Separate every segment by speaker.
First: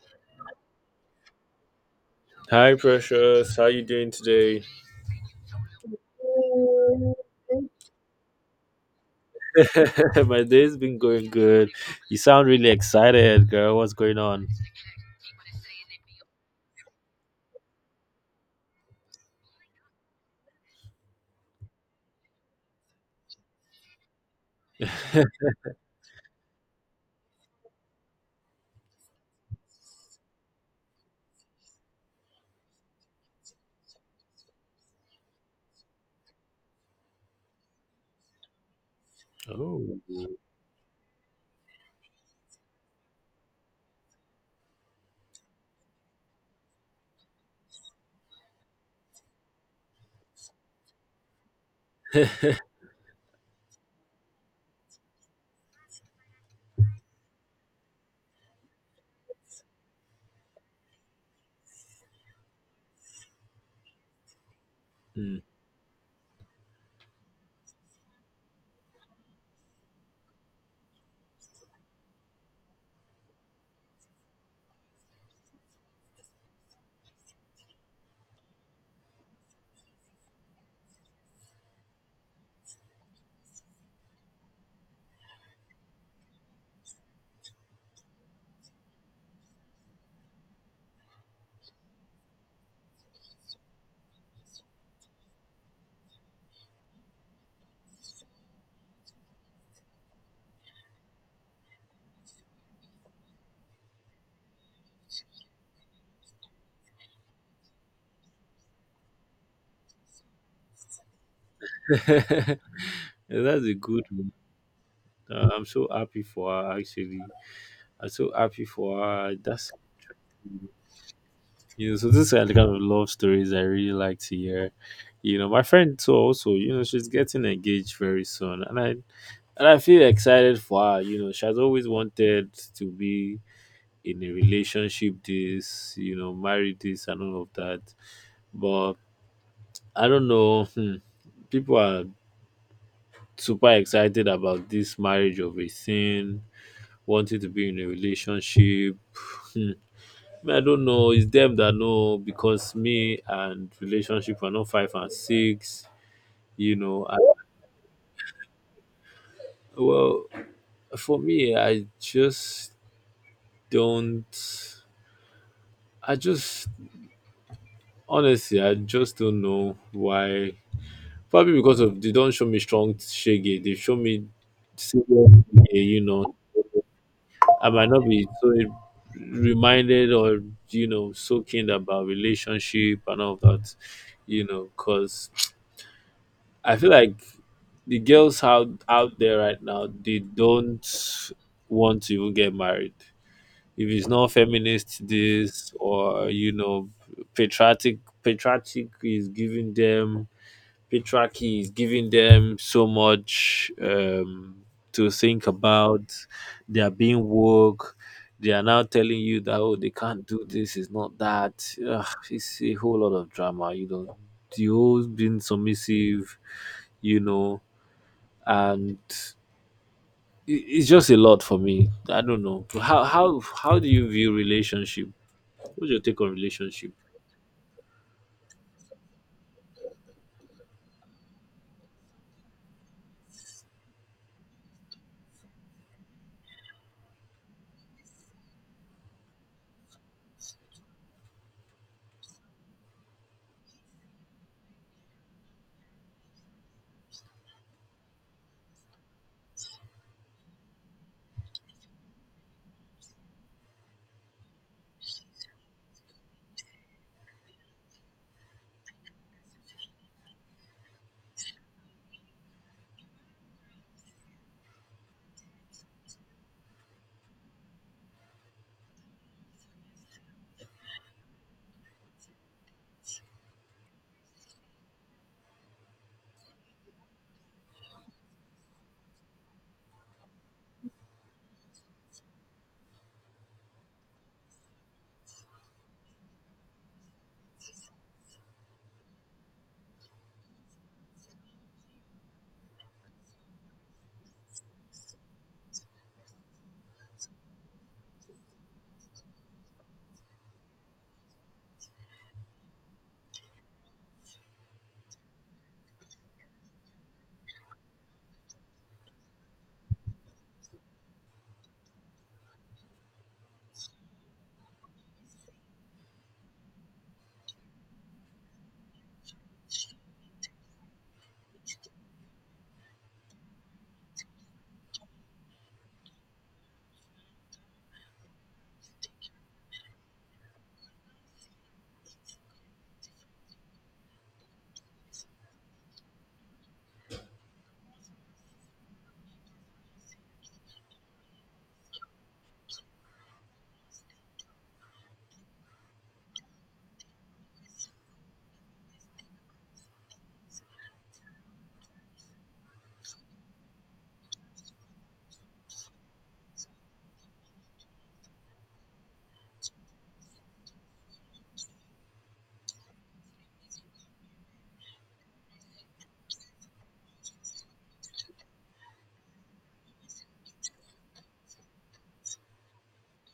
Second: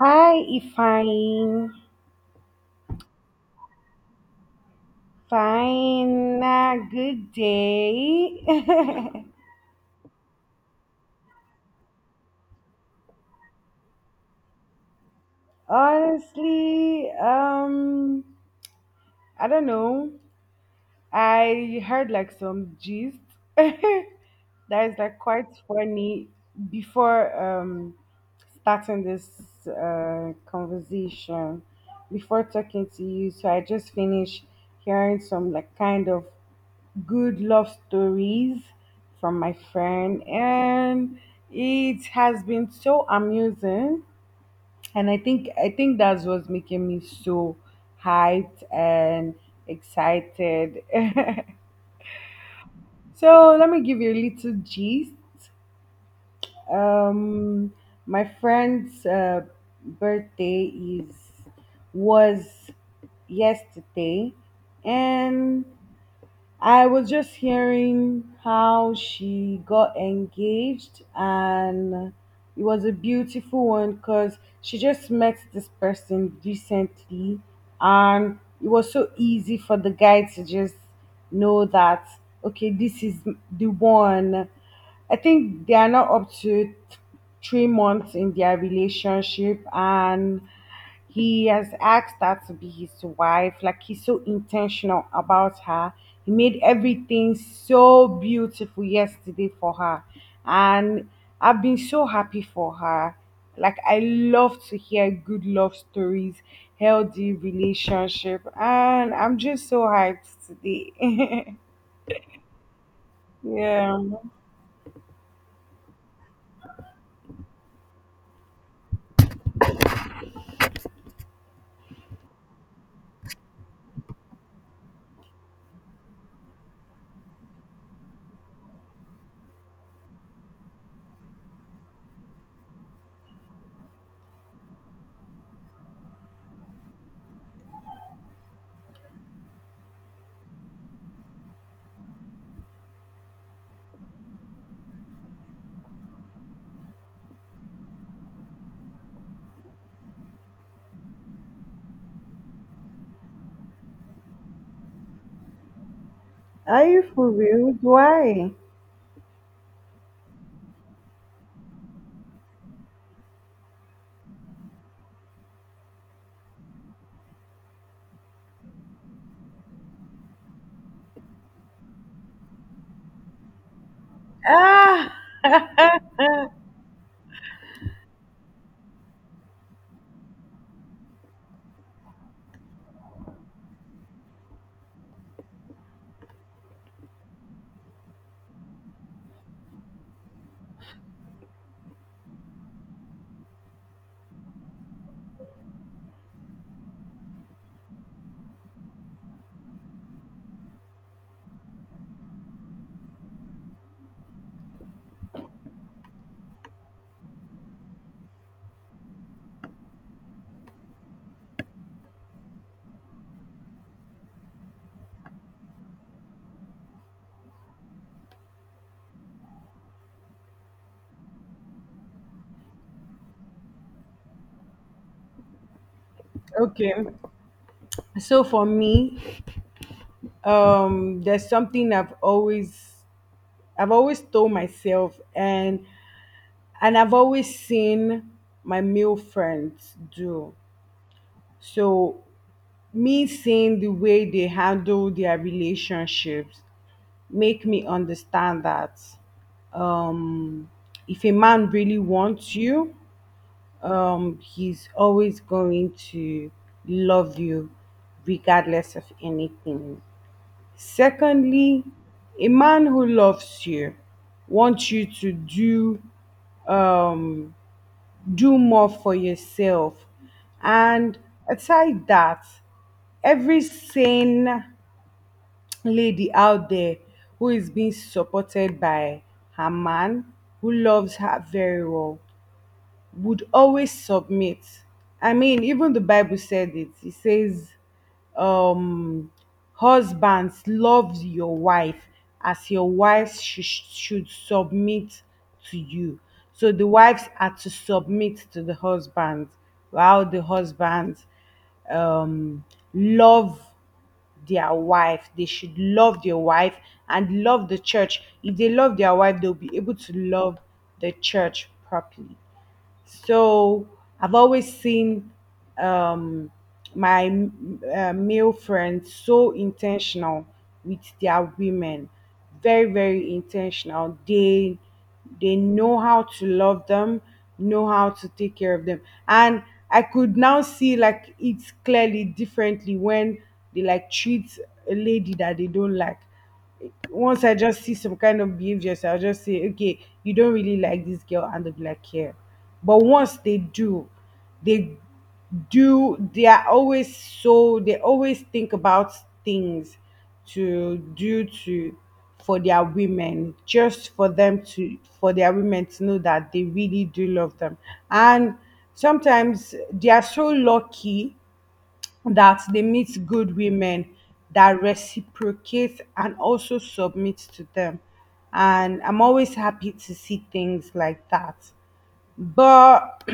Speaker 1: Hi, Ifine.
Speaker 2: Hi, Precious. How you doing today?
Speaker 1: Fine, good day.
Speaker 2: My day's been going good. You sound really excited, girl. What's going on?
Speaker 1: Honestly, I don't know. I heard like some gist that is like quite funny before starting this conversation before talking to you, so I just finished hearing some like kind of good love stories from my
Speaker 2: Oh.
Speaker 1: friend, and it has been so amusing. And I think that's what's making me so hyped and excited. So let me give you a little gist. Um, my friend's birthday is was yesterday,
Speaker 2: Mm.
Speaker 1: and I was just hearing how she got engaged, and it was a beautiful one because she just met this person recently, and it was so easy for the guy to just know that, okay, this is the one. I think they are not up to 3 months in their relationship, and he has asked her to be his wife. Like, he's so intentional about her. He made everything so beautiful yesterday for her. And I've been so happy for her. Like, I love to hear good love stories, healthy relationship, and I'm just so hyped today.
Speaker 2: That's a
Speaker 1: Yeah.
Speaker 2: good one. I'm so happy for her. Actually, I'm so happy for her. That's. So this are the kind of love stories I really like to hear. My friend too. Also, she's getting engaged very soon, and I feel excited for her. You know, she has always wanted to be in a relationship, this marry this and all of that, but I don't know. People are super excited about this marriage of a thing, wanting to be in a relationship. Hmm. Me, I don't know, it's them that know, because me and relationship are not five and six, you
Speaker 1: Are you
Speaker 2: know I,
Speaker 1: for real? Why?
Speaker 2: well, for me I just don't. I just honestly I just don't know why. Probably because of they don't show me strong shege. They show me serious
Speaker 1: Ah
Speaker 2: shege, you know. I might not be so reminded or so keen about relationship and all that, you know. Cause I feel like the girls out there right now, they don't want to even get married. If it's not feminist, this, or patriotic is giving them, Petrarchy is giving them so much, to think about. They are being woke. They are now telling you that oh they can't do this, it's not that. Ugh, it's a whole lot of drama. You know, the whole being submissive. You know, and it's just a lot for me. I don't know, how do you view relationship? What's your take on relationship?
Speaker 1: okay. So for me, there's something I've always told myself, and I've always seen my male friends do. So me seeing the way they handle their relationships make me understand that um if a man really wants you, he's always going to love you regardless of anything. Secondly, a man who loves you wants you to um, do more for yourself. And aside that, every sane lady out there who is being supported by her man, who loves her very well, would always submit. I mean, even the Bible said it. It says, um, husbands, love your wife as your wife should submit to you. So the wives are to submit to the husband, while the husbands um, love their wife. They should love their wife and love the church. If they love their wife, they'll be able to love the church properly. So I've always seen um, my male friends so intentional with their women, very very intentional. They know how to love them, know how to take care of them, and I could now see like it's clearly differently when they like treat a lady that they don't like. Once I just see some kind of behavior, so I'll just say, okay, you don't really like this girl, and they'll be like, yeah. But once they they do, they are always so, they always think about things to for their women, just for them for their women to know that they really do love them. And sometimes they are so lucky that they meet good women that reciprocate and also submit to them. And I'm always happy to see things like that. But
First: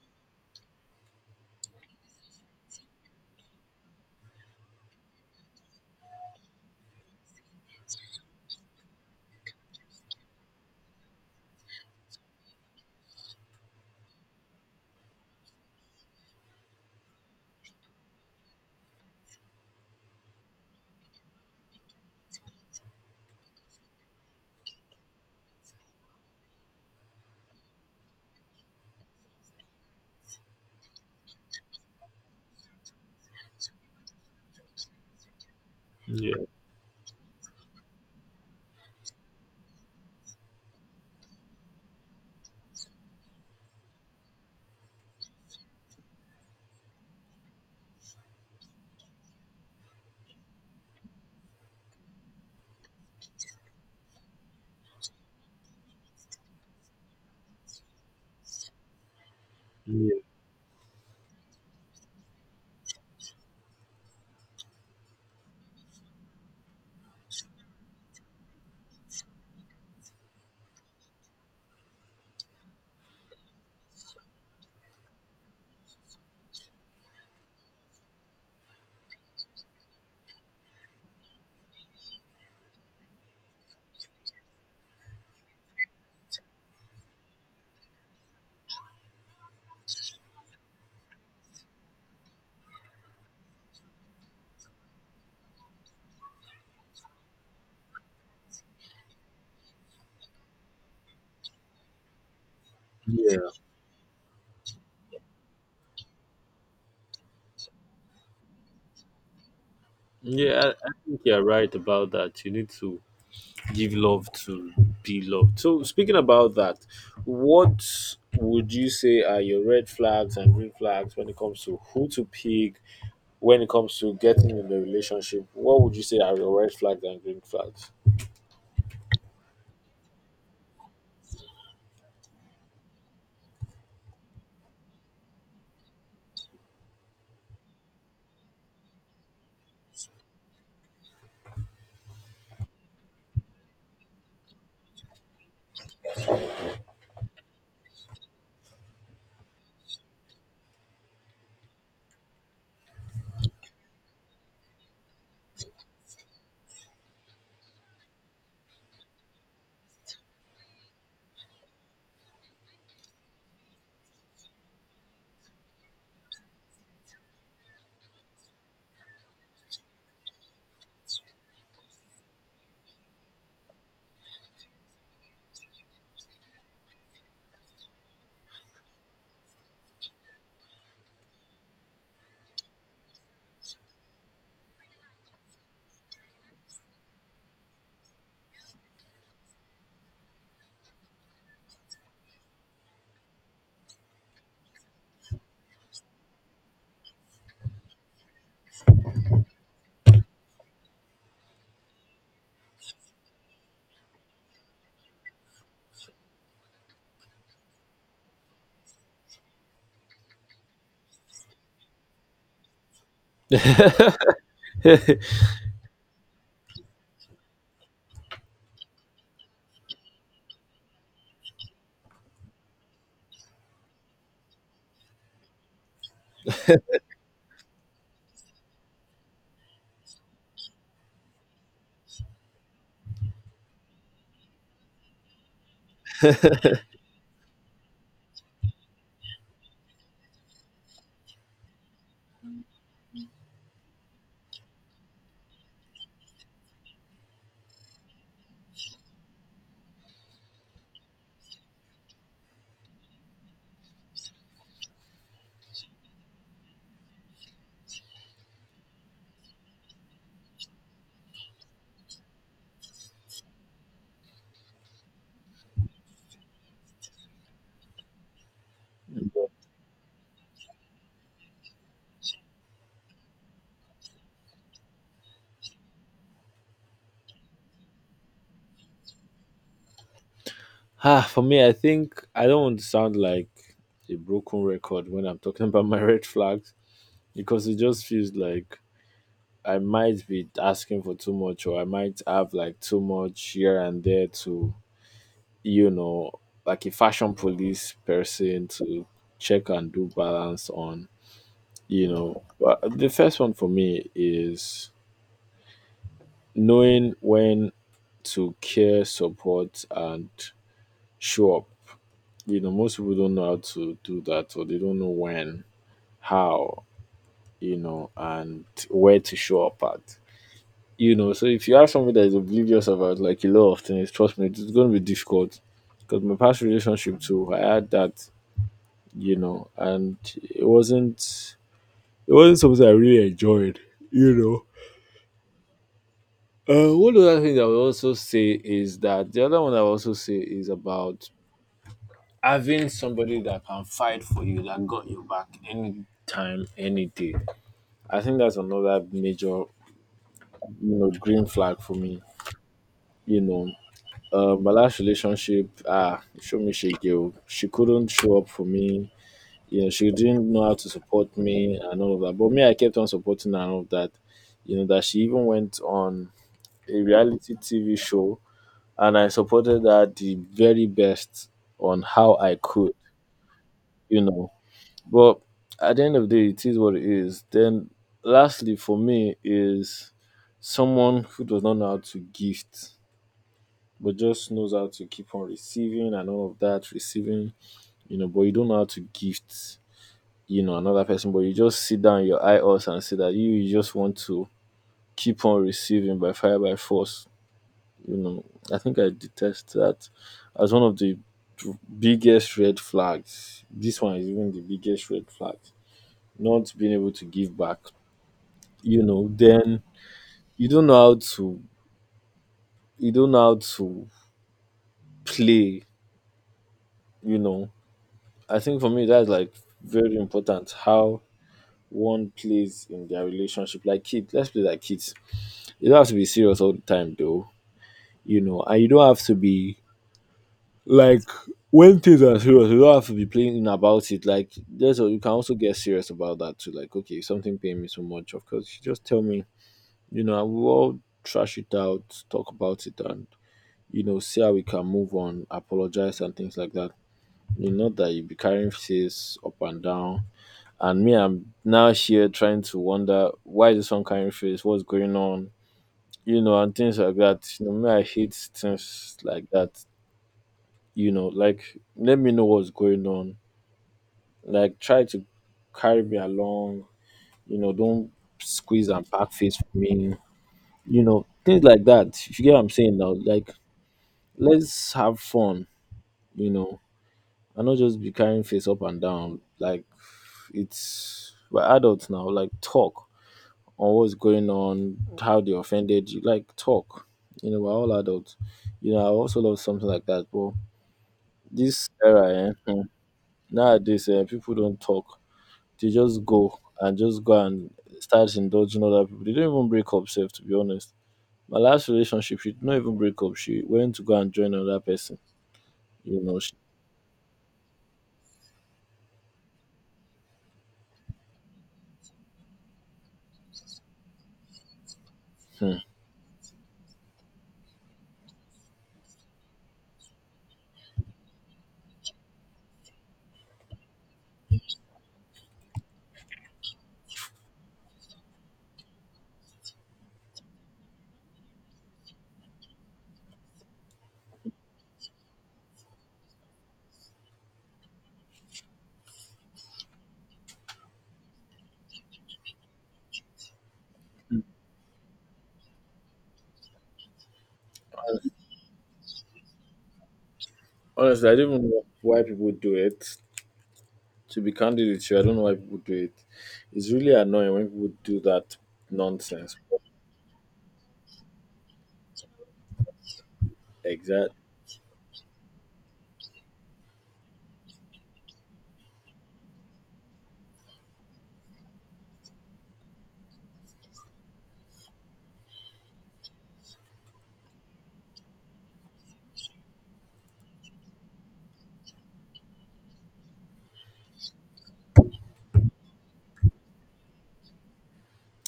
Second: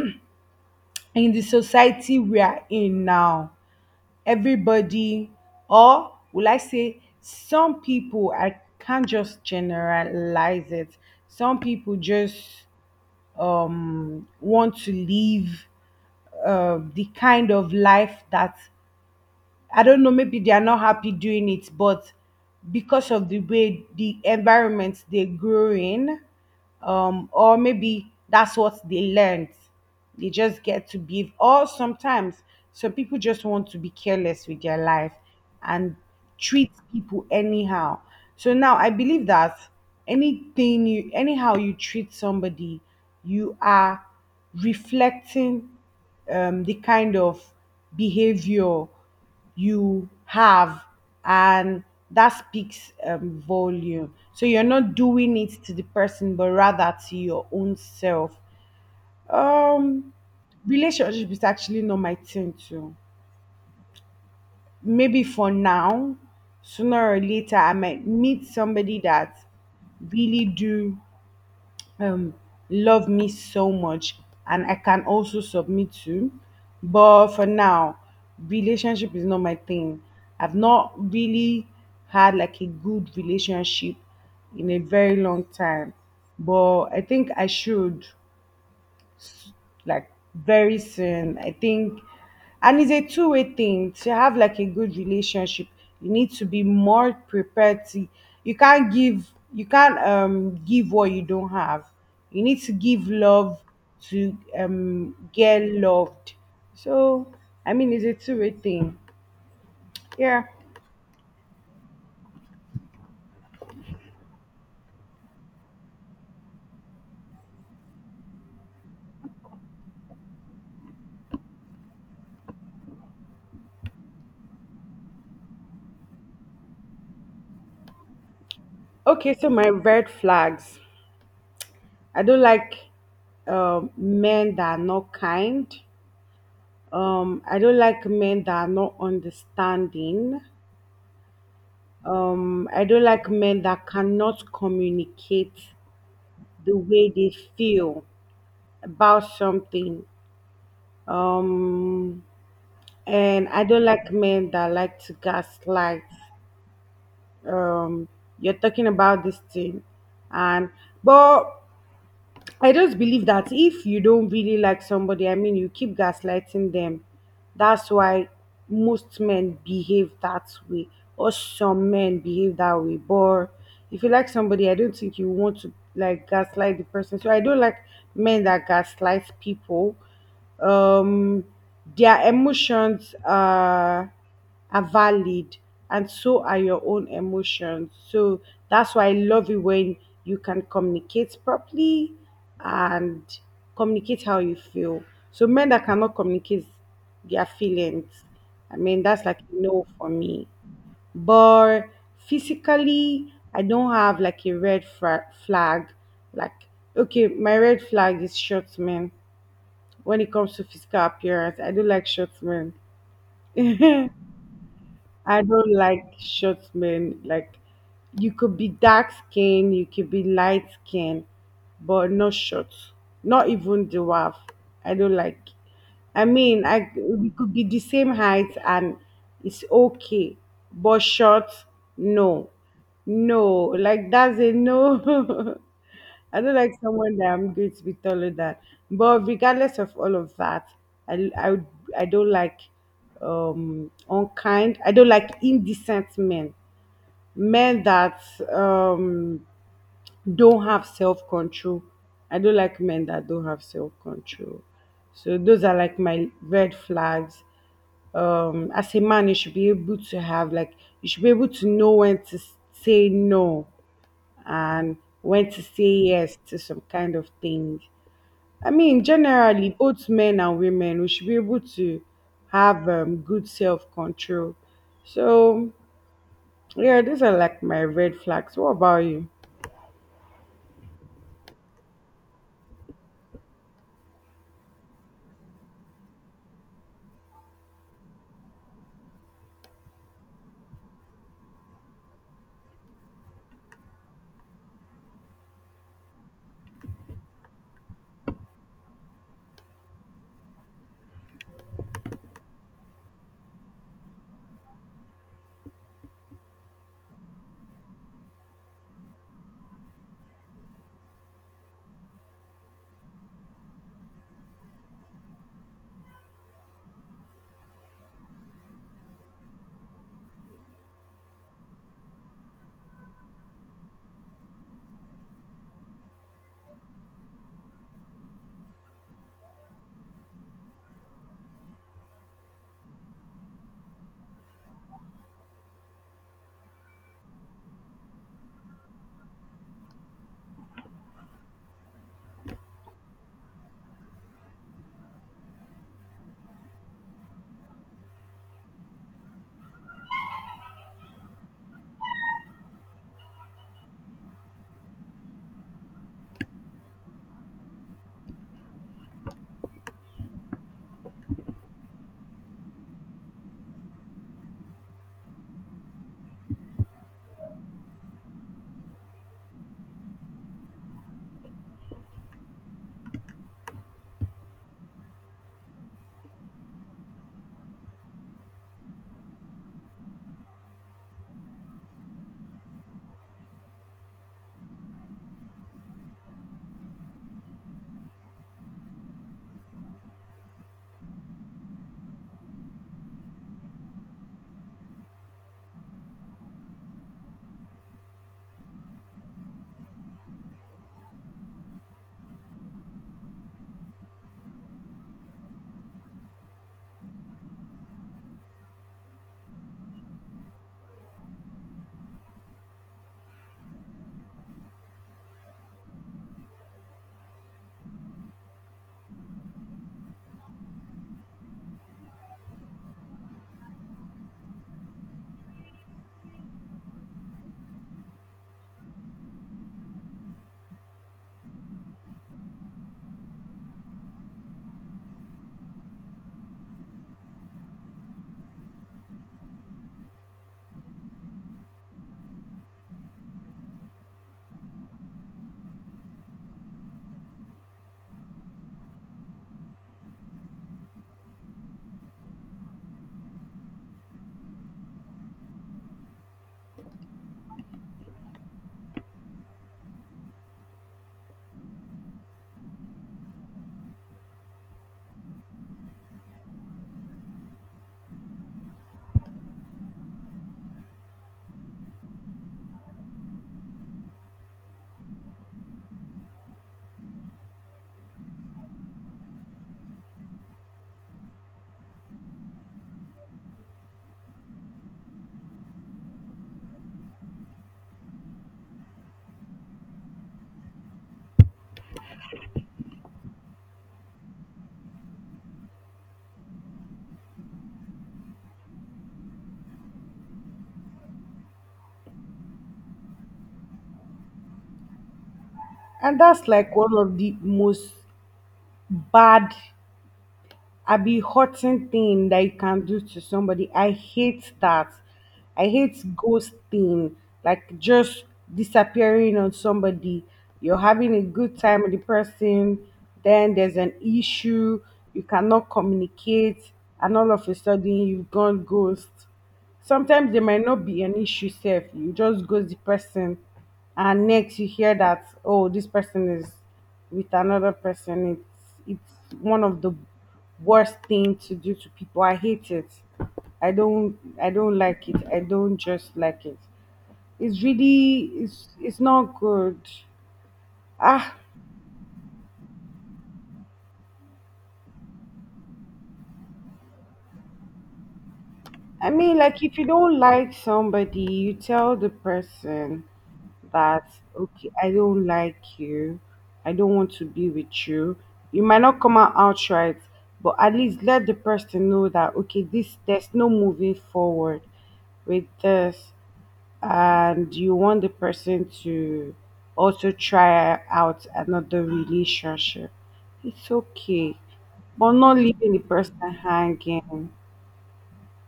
Speaker 1: in the society we are in now, everybody, or will I say, some people, I can't just generalize it, some people just want to live the kind of life that, I don't know, maybe they are not happy doing it, but because of the way the environment they grew in, or maybe that's what they learned. They just get to behave. Or sometimes some people just want to be careless with their life and
Speaker 2: Yeah,
Speaker 1: treat people anyhow. So now I believe that anything you anyhow you treat somebody, you are reflecting the kind of behavior you have, and that speaks volume. So you're not doing it to the person but rather to your own self. um
Speaker 2: yeah,
Speaker 1: Relationship is actually not my thing too, maybe for now. Sooner or later I might meet somebody that really do um love me so much, and I can also submit to. But for now, relationship is not my thing. I've not really had like a good relationship in a very long time. But I think I should like very soon. I think, and it's a two-way thing. To have like a good relationship, you need to be more prepared. You can't give, you can't give what you don't have. You need to give
Speaker 2: yeah.
Speaker 1: love to get loved. So I mean, it's a two-way thing. Yeah.
Speaker 2: Yeah, I think you're right about that. You need to give love to be loved. So speaking about that, what would you say are your red flags and green flags when it comes to who to pick, when it comes to getting in the relationship? What would you say are your red flags and green flags?
Speaker 1: Okay. So my red flags. I don't like men that are not kind. I don't like men that are not understanding. I don't like men that cannot communicate the way they feel about something. Um, and I don't like men that like to gaslight. Um, you're talking about this thing, and but I just believe that if you don't really like somebody, I mean, you keep gaslighting them. That's why most men behave that way, or some men behave that way. But if you like somebody, I don't think you want to like gaslight the person. So I don't like men that gaslight people. Um, their emotions are valid, and so are your own emotions. So that's why I love it when you can communicate properly and communicate how you feel. So men that cannot communicate their feelings, I mean that's like a no for me. But physically, I don't have like a red flag. Like okay, my red flag is short men. When it comes to physical appearance, I do like short men. I don't like short men. Like, you could be dark skin, you could be light skin, but not short. Not even dwarf. I don't like. I mean, I we could be the same height and it's okay, but short, no, no. Like that's a no. I don't like someone that I'm going to be taller than. But regardless of all of that, I I, I don't like unkind. I don't like indecent men. Men that um don't have self control. I don't like men that don't have self control. So those are like my red flags. As a man, you should be able to have like, you should be able to know when to say no, and went to say yes to some kind of thing. I mean, generally, both men and women, we should be able to have good self control. So, yeah, these are like my red flags. What about you?
Speaker 2: Ah, for me, I think I don't want to sound like a broken record when I'm talking about my red flags, because it just feels like I might be asking for too much, or I might have like too much here and there, to you know, like a fashion police person to check and do balance on, you know. But the first one for me is knowing when to care, support, and show up. You know, most people don't know how to do that, or they don't know when, how, and where to show up at. You know, so if you have something that is oblivious about like a lot of things, trust me, it's going to be difficult. Because my past relationship too, I had that, you know, and it wasn't something I really enjoyed, you know. One other thing I would also say is that, the other one I would also say is about having somebody that can fight for you, that got your back any time, any day. I think that's another major, you know, green flag for me. You know, my last relationship, ah, show me she girl. She couldn't show up for me. Yeah, she didn't know how to support me and all of that. But me, I kept on supporting her and all of that. You know, that she even went on a reality TV show, and I supported her the very best on how I could, you know. But at the end of the day, it is what it is. Then, lastly, for me, is someone who does not know how to gift. But just knows how to keep on receiving and all of that, receiving, you know, but you don't know how to gift, another person, but you just sit down, your eye us and say that you just want to keep on receiving by fire by force. You know, I think I detest that as one of the biggest red flags. This one is even the biggest red flag. Not being able to give back. You know, then you don't know how to you don't know how to play, you know. I think for me that's like very important how one plays in their relationship. Like kids, let's play like kids. You don't have to be serious all the time, though. You know, and you don't have to be like, when things are serious, you don't have to be playing about it. Like, you can also get serious about that too. Like, okay, if something paying me so much, of course, you just tell me. You know, and we'll all trash it out, talk about it, and see how we can move on, apologize, and things like that. You know, that you be carrying faces up and down. And me, I'm now here trying to wonder, why is this one carrying face? What's going on? You know, and things like that. You know, me, I hate things like that. You know, like let me know what's going on. Like try to carry me along. You know, don't squeeze and pack face for me. You know, things like that. If you get what I'm saying now, like let's have fun. You know, and not just be carrying face up and down. Like, it's we're adults now. Like talk on what's going on, how they offended you. Like talk. You know, we're all adults. You know, I also love something like that, but this era, eh, nowadays, eh, people don't talk. They just go and start indulging other people. They don't even break up, self, to be honest. My last relationship, she did not even break up. She went to go and join another person.
Speaker 1: And
Speaker 2: You know,
Speaker 1: that's
Speaker 2: she,
Speaker 1: like one of the most bad I be hurting thing that you can do to somebody. I hate that. I
Speaker 2: hmm.
Speaker 1: hate ghosting, like just disappearing on somebody. You're having a good time with the person, then there's an issue, you cannot communicate, and all of a sudden you've gone ghost. Sometimes there might not be an issue, safe you just ghost the person, and next you hear that, oh, this person is with another person. It's one of the worst thing to do to people. I hate it. I don't like it. I don't just like it. It's really, it's not good.
Speaker 2: Honestly,
Speaker 1: Ah.
Speaker 2: I don't even know why people do it. To be candid with you, I don't know why people do it. It's really annoying when people do that
Speaker 1: I mean,
Speaker 2: nonsense.
Speaker 1: like, if you don't like somebody, you tell the person that,
Speaker 2: Exact,
Speaker 1: okay, I don't like you. I don't want to be with you. You might not come out outright, but at least let the person know that, okay, there's no moving forward with this. And you want the person to also try out another relationship. It's okay, but not leaving the person hanging.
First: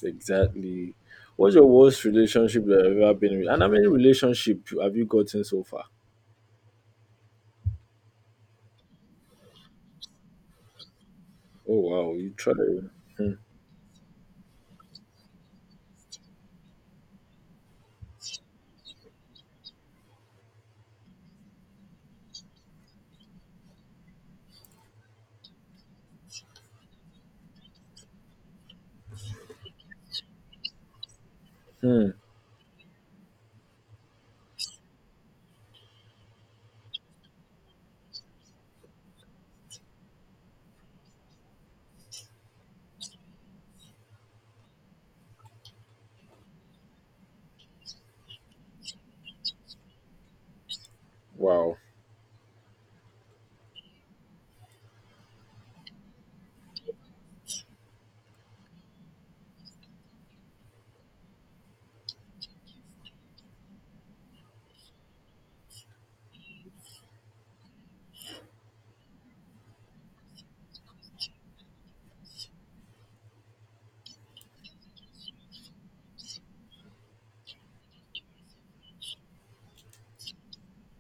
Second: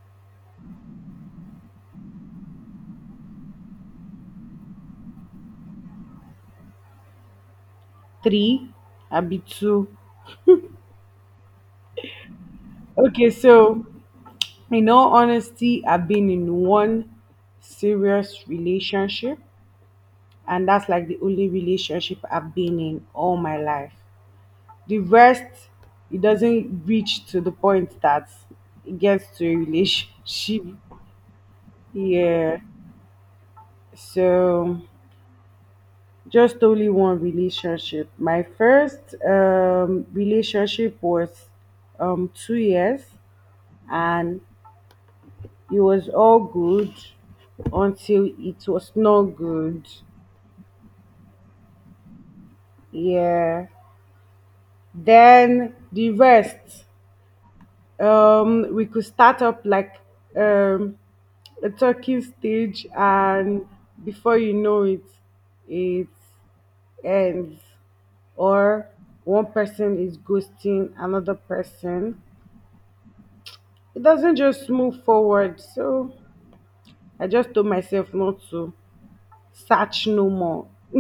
Speaker 2: exactly. What's your worst relationship that you've ever been with? And how many relationship have you gotten so far?
Speaker 1: Three, I'd be two.
Speaker 2: Oh wow, you try.
Speaker 1: Okay,
Speaker 2: Hmm.
Speaker 1: so in all honesty, I've been in one serious relationship, and that's like the only relationship I've been in all my life. The rest, it doesn't reach to the point that it gets to a relationship.
Speaker 2: Hmm.
Speaker 1: Yeah, so just only one relationship. My first relationship was 2 years, and it was all good until it was not good.
Speaker 2: Wow.
Speaker 1: Yeah. Then the rest, we could start up like um, a talking stage, and before you know it, it ends. Or one person is ghosting another person. It doesn't just move forward. So I just told myself not to search no more.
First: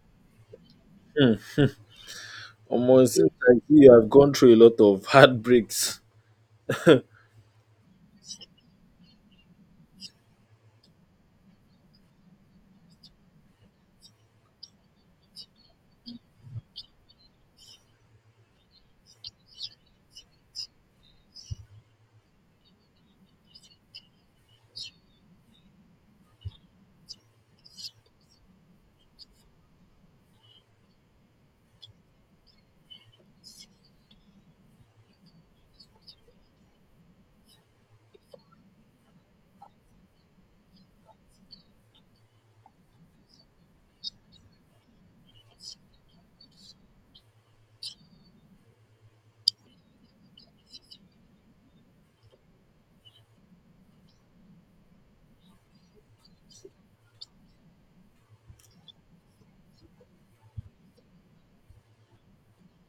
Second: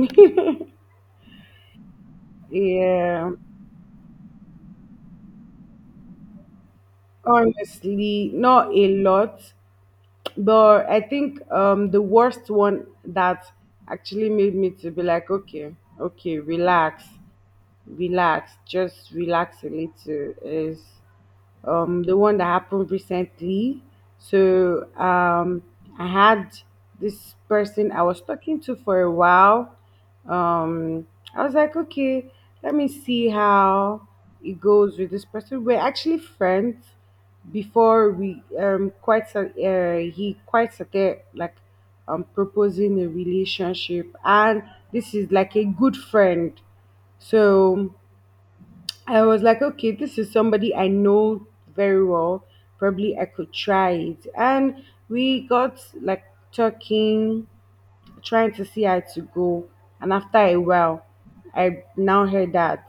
Speaker 2: Almost
Speaker 1: Yeah.
Speaker 2: seems like you have gone through a lot of heartbreaks.
Speaker 1: Honestly, not a lot, but I think the worst one that actually made me to be like, okay, okay, relax, relax, just relax a little is the one that happened recently. So I had this person I was talking to for a while. Um, I was like, okay, let me see how it goes with this person. We're actually friends before we he quite started like proposing a relationship, and this is like a good friend. So I was like, okay, this is somebody I know very well. Probably I could try it. And we got like talking, trying to see how to go. And after a while, I now heard that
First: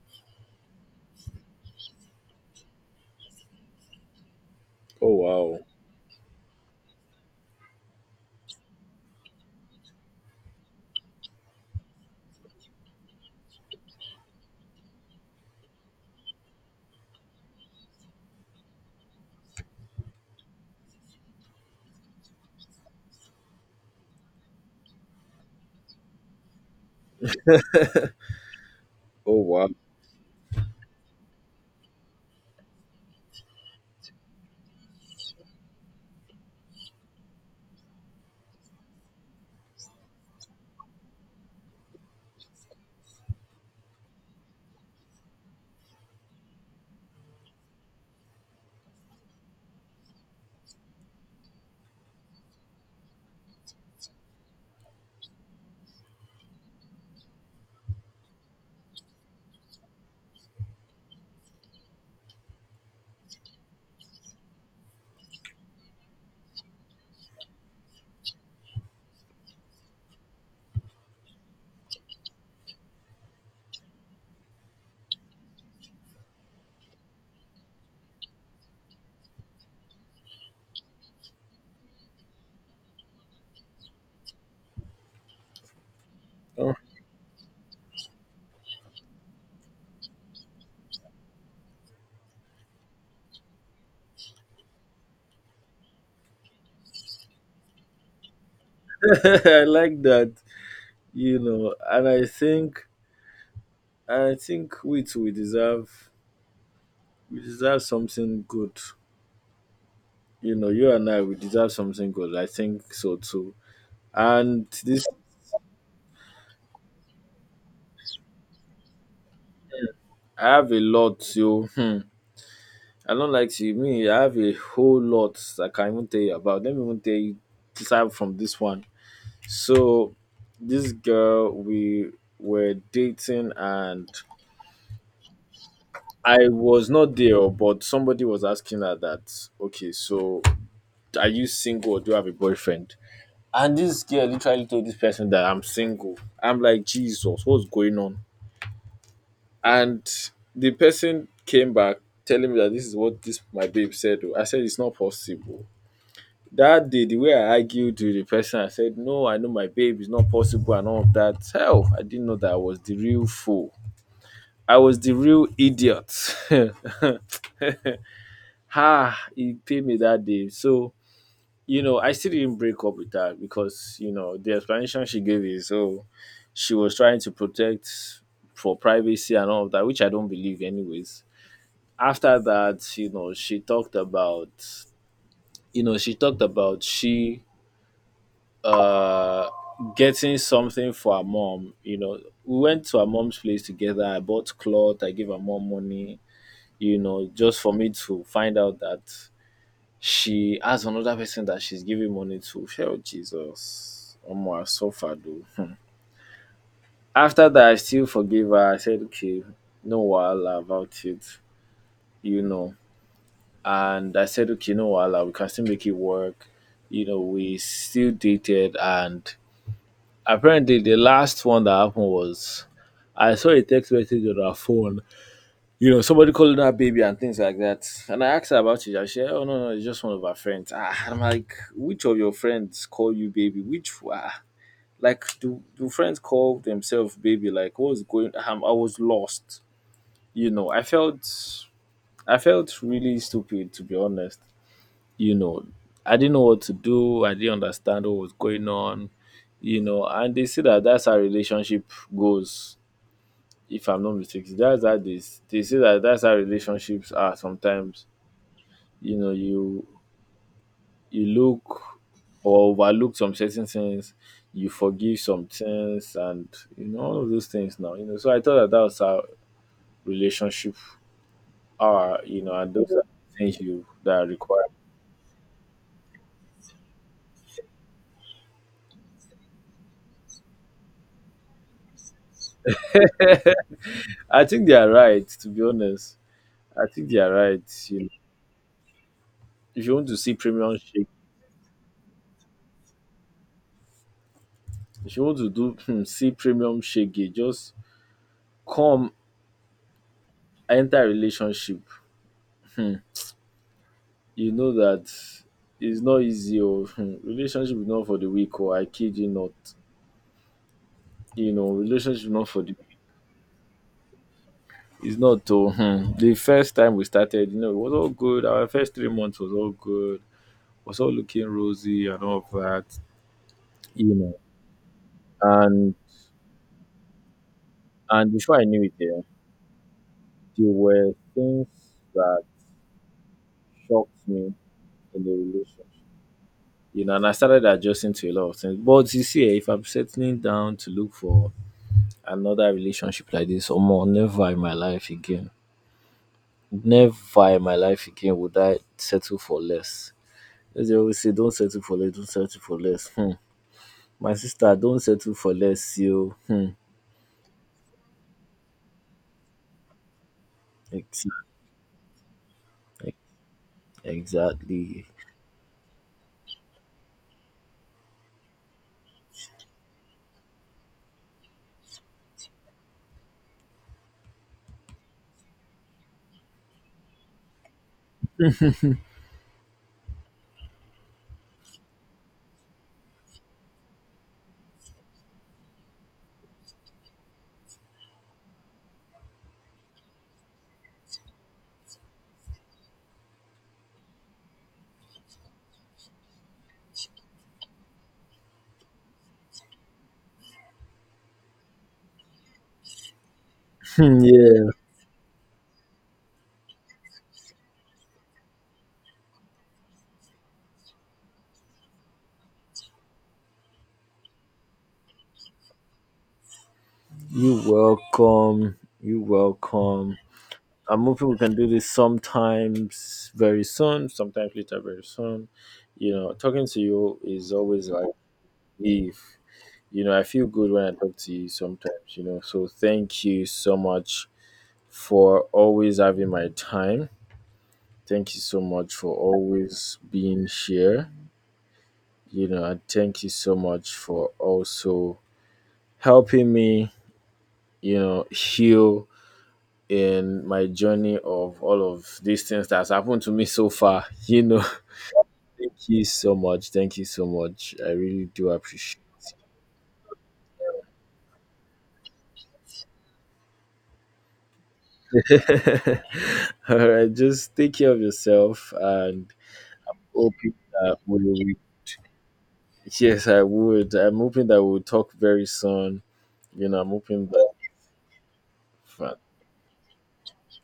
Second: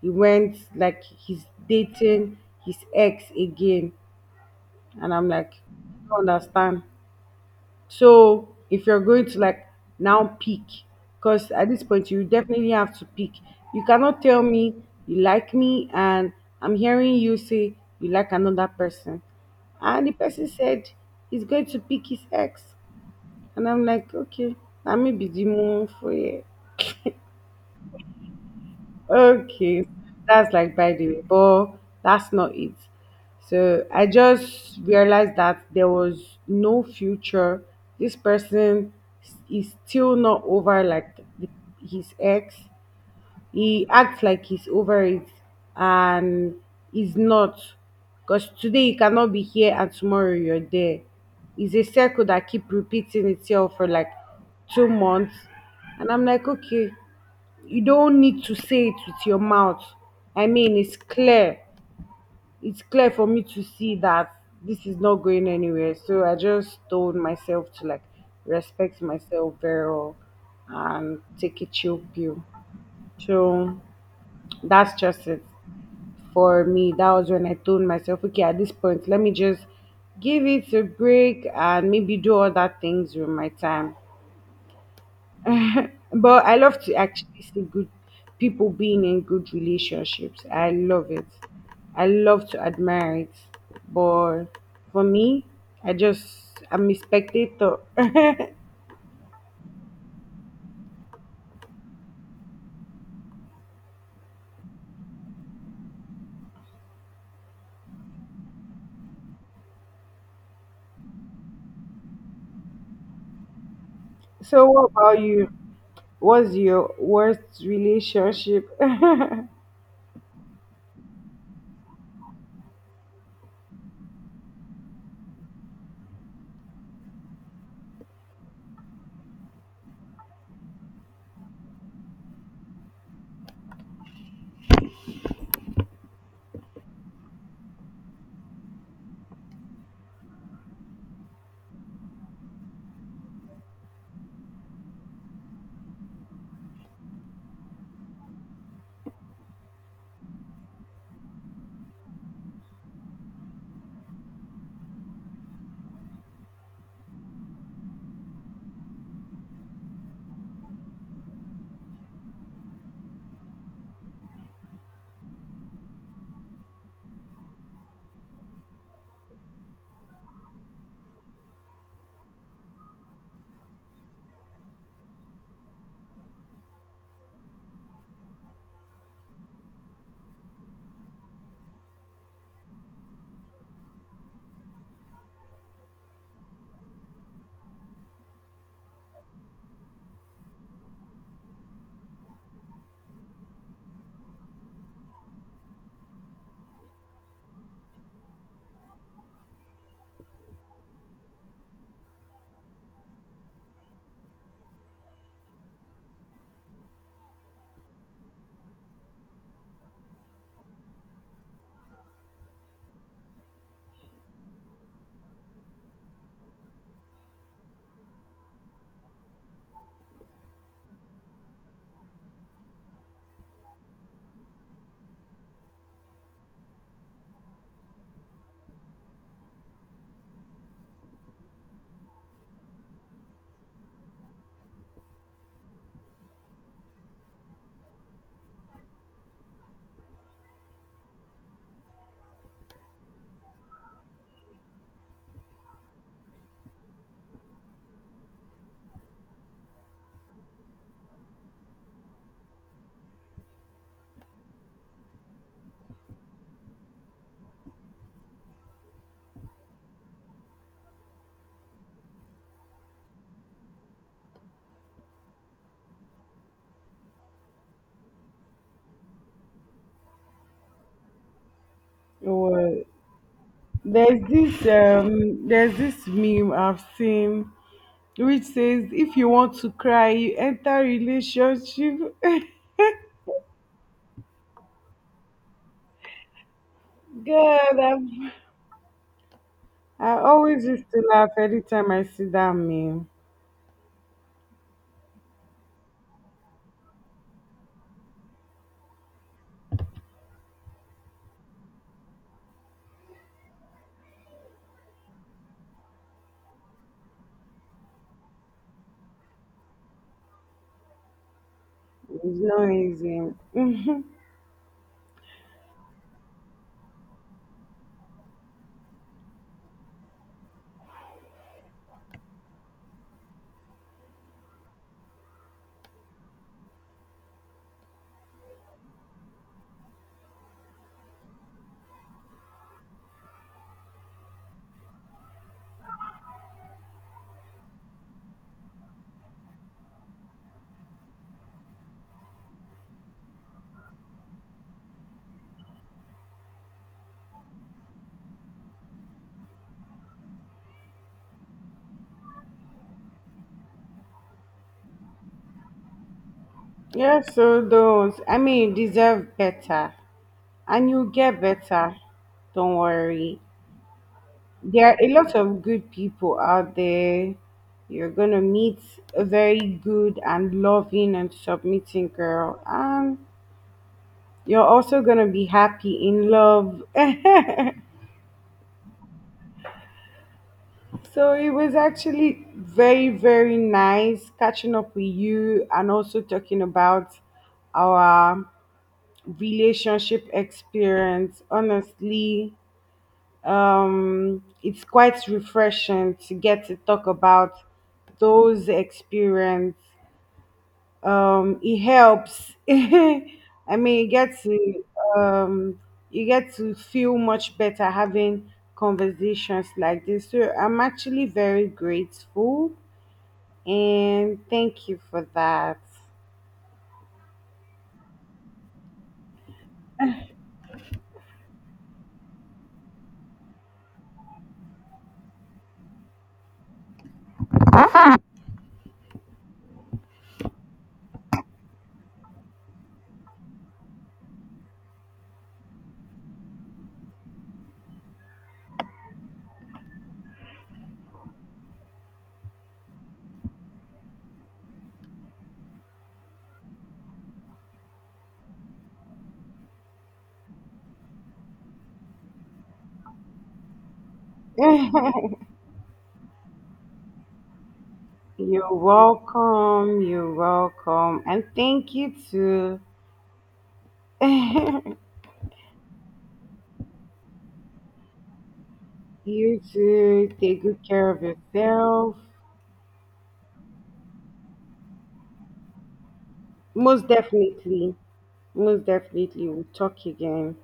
Speaker 1: he went like he's dating his ex again. And
Speaker 2: Oh
Speaker 1: I'm like,
Speaker 2: wow.
Speaker 1: I don't understand. So if you're going to like now pick, because at this point you definitely have to pick. You cannot tell me you like me and I'm hearing you say you like another person. And the person said he's going to pick his ex. And I'm like, okay, that may be the moon for you.
Speaker 2: Oh wow.
Speaker 1: Okay, that's like by the way, but that's not it. So I just realized that there was no future. This person is still not over like his ex. He acts like he's over it, and he's not. Because today you cannot be here and tomorrow you're there. It's a circle that keep repeating itself for like 2 months. And I'm like, okay, you don't need to say it with your mouth. I mean, it's clear. It's clear for me to see that this is not going anywhere. So I just told myself to like respect myself very well and take a chill pill. So that's just it. For me, that was when I told myself, okay, at this point, let me just give it a break and maybe do other things with my time. But I
Speaker 2: Oh.
Speaker 1: love to actually see good people being in good relationships. I love it. I love to admire it. But for me, I just I'm a spectator.
Speaker 2: I like that. You know, and I think we deserve, we deserve something good. You know, you and I, we deserve something good. I think so too.
Speaker 1: So
Speaker 2: And
Speaker 1: what
Speaker 2: this,
Speaker 1: about you? What's your worst relationship?
Speaker 2: I have a lot, so I don't like to me, I have a whole lot I can even tell you about. Let me even tell you aside from this one. So this girl we were dating, and I was not there, but somebody was asking her that, okay, so are you single or do you have a boyfriend? And this girl literally told this person that I'm single. I'm like, Jesus, what's going on? And the person came back telling me that this is what this my babe said. Oh. I said it's not possible. That day, the way I argued with the person, I said no, I know my babe, it's not possible, and all of that. Hell, I didn't know that I was the real fool. I was the real idiot. Ha! It paid me that day. So you know, I still didn't break up with her, because you know the explanation she gave is, oh, she was trying to protect for privacy and all of that, which I don't believe anyways. After that, you know, she talked about she uh getting something for her mom. You know, we went to her mom's place together, I bought cloth, I gave her mom money, you know, just for me to find out that she has another person that she's giving money to. Hell, Jesus, omo, I suffered though. Hmm. After that, I still forgive her. I said okay, no wahala about it, you know. And I said okay, no wahala, we can still make it work, you know. We still dated, and apparently the last one that happened was, I saw a text message on her phone, you know, somebody calling her baby and things like that. And I asked her about it. And she said, oh no, no, it's just one of her friends. Ah, I'm like, which of your friends call you baby? Which, ah, like do friends call themselves baby? Like what's going, I was lost. You know, I felt really stupid to be honest. You know, I didn't know what to do. I didn't understand what was going on, you know, and they say that that's how relationship goes. If I'm not mistaken, that's how they say that that's how relationships are. Sometimes you know, you look or overlook some certain things, you forgive some things, and you know all of those things. Now you know, so I thought that that was how relationship are. You know, and
Speaker 1: What?
Speaker 2: those are things you that are required.
Speaker 1: There's this meme I've seen which says if you want to cry, you enter relationship.
Speaker 2: I think they are right. To be honest, I think they are
Speaker 1: God,
Speaker 2: right.
Speaker 1: I've,
Speaker 2: You know, if you want to
Speaker 1: I
Speaker 2: see
Speaker 1: always
Speaker 2: premium
Speaker 1: used to
Speaker 2: shake.
Speaker 1: laugh every time I see that meme.
Speaker 2: If you want to do see premium shege, just come, enter relationship. Um, you know that, it's not easy. Or, um, relationship is not for the weak. Or I kid you not. You know, relationship is
Speaker 1: It's
Speaker 2: not for
Speaker 1: not
Speaker 2: the,
Speaker 1: easy. Mhm.
Speaker 2: it's not oo. Um, the first time we started, you know, it was all good. Our first 3 months was all good, was all looking rosy and all of that, you know. And and before I knew it, there were things that shocked me in the relation. You know, and I started adjusting to a lot of things. But you see, eh, if I'm settling down to look for another relationship like this, or more, never in my life again, never in my life again would I settle for less. As they always say, don't settle for less, don't settle for less. Hmm. My sister, don't settle for less, you. Hmm.
Speaker 1: Yeah, so those, I mean, you deserve better. And you
Speaker 2: Ex-
Speaker 1: get better. Don't
Speaker 2: ex-
Speaker 1: worry. There are
Speaker 2: Exactly.
Speaker 1: a lot of good people out there. You're gonna meet a very good and loving and submitting girl, and you're also gonna be happy in love. So it was actually very, very nice catching up with you and also talking about our relationship experience. Honestly, it's quite refreshing to get to talk about those experience. It helps. I mean,
Speaker 2: Yeah.
Speaker 1: um, you get to feel much better having conversations like this. So I'm actually very grateful, and thank you for that.
Speaker 2: You welcome. You welcome. I'm hoping we can do this sometimes very soon, sometimes later very soon. You know, talking to you is always like, if you know, I feel good when I talk to you sometimes, you know. So thank you so much for always having my time. Thank you so much for always being here. You know, and thank you so much for also helping me, you know, heal in my journey of all of these things that's happened to me so far, you know. Thank you so much. Thank you so much. I really do
Speaker 1: You're
Speaker 2: appreciate
Speaker 1: welcome. You're welcome. And thank you too.
Speaker 2: it. All right. Just take care of yourself, and
Speaker 1: You too.
Speaker 2: hoping
Speaker 1: Take good
Speaker 2: that
Speaker 1: care of
Speaker 2: we will.
Speaker 1: yourself.
Speaker 2: Yes, I would. I'm hoping that we'll talk very soon. You know, I'm
Speaker 1: Most
Speaker 2: hoping that.
Speaker 1: definitely. Most
Speaker 2: Fine.
Speaker 1: definitely. We'll talk again.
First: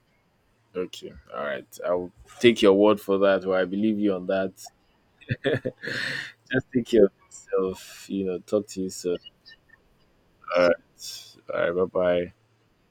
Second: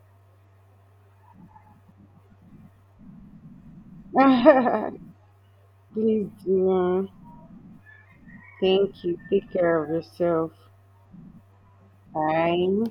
Speaker 2: Okay. All right. I'll take your word for that, or I believe you on that.
Speaker 1: Please
Speaker 2: Just take care
Speaker 1: do.
Speaker 2: of yourself. You know, talk to you
Speaker 1: Thank you.
Speaker 2: soon.
Speaker 1: Take care of yourself.
Speaker 2: All right. All right. Bye bye.
Speaker 1: Bye.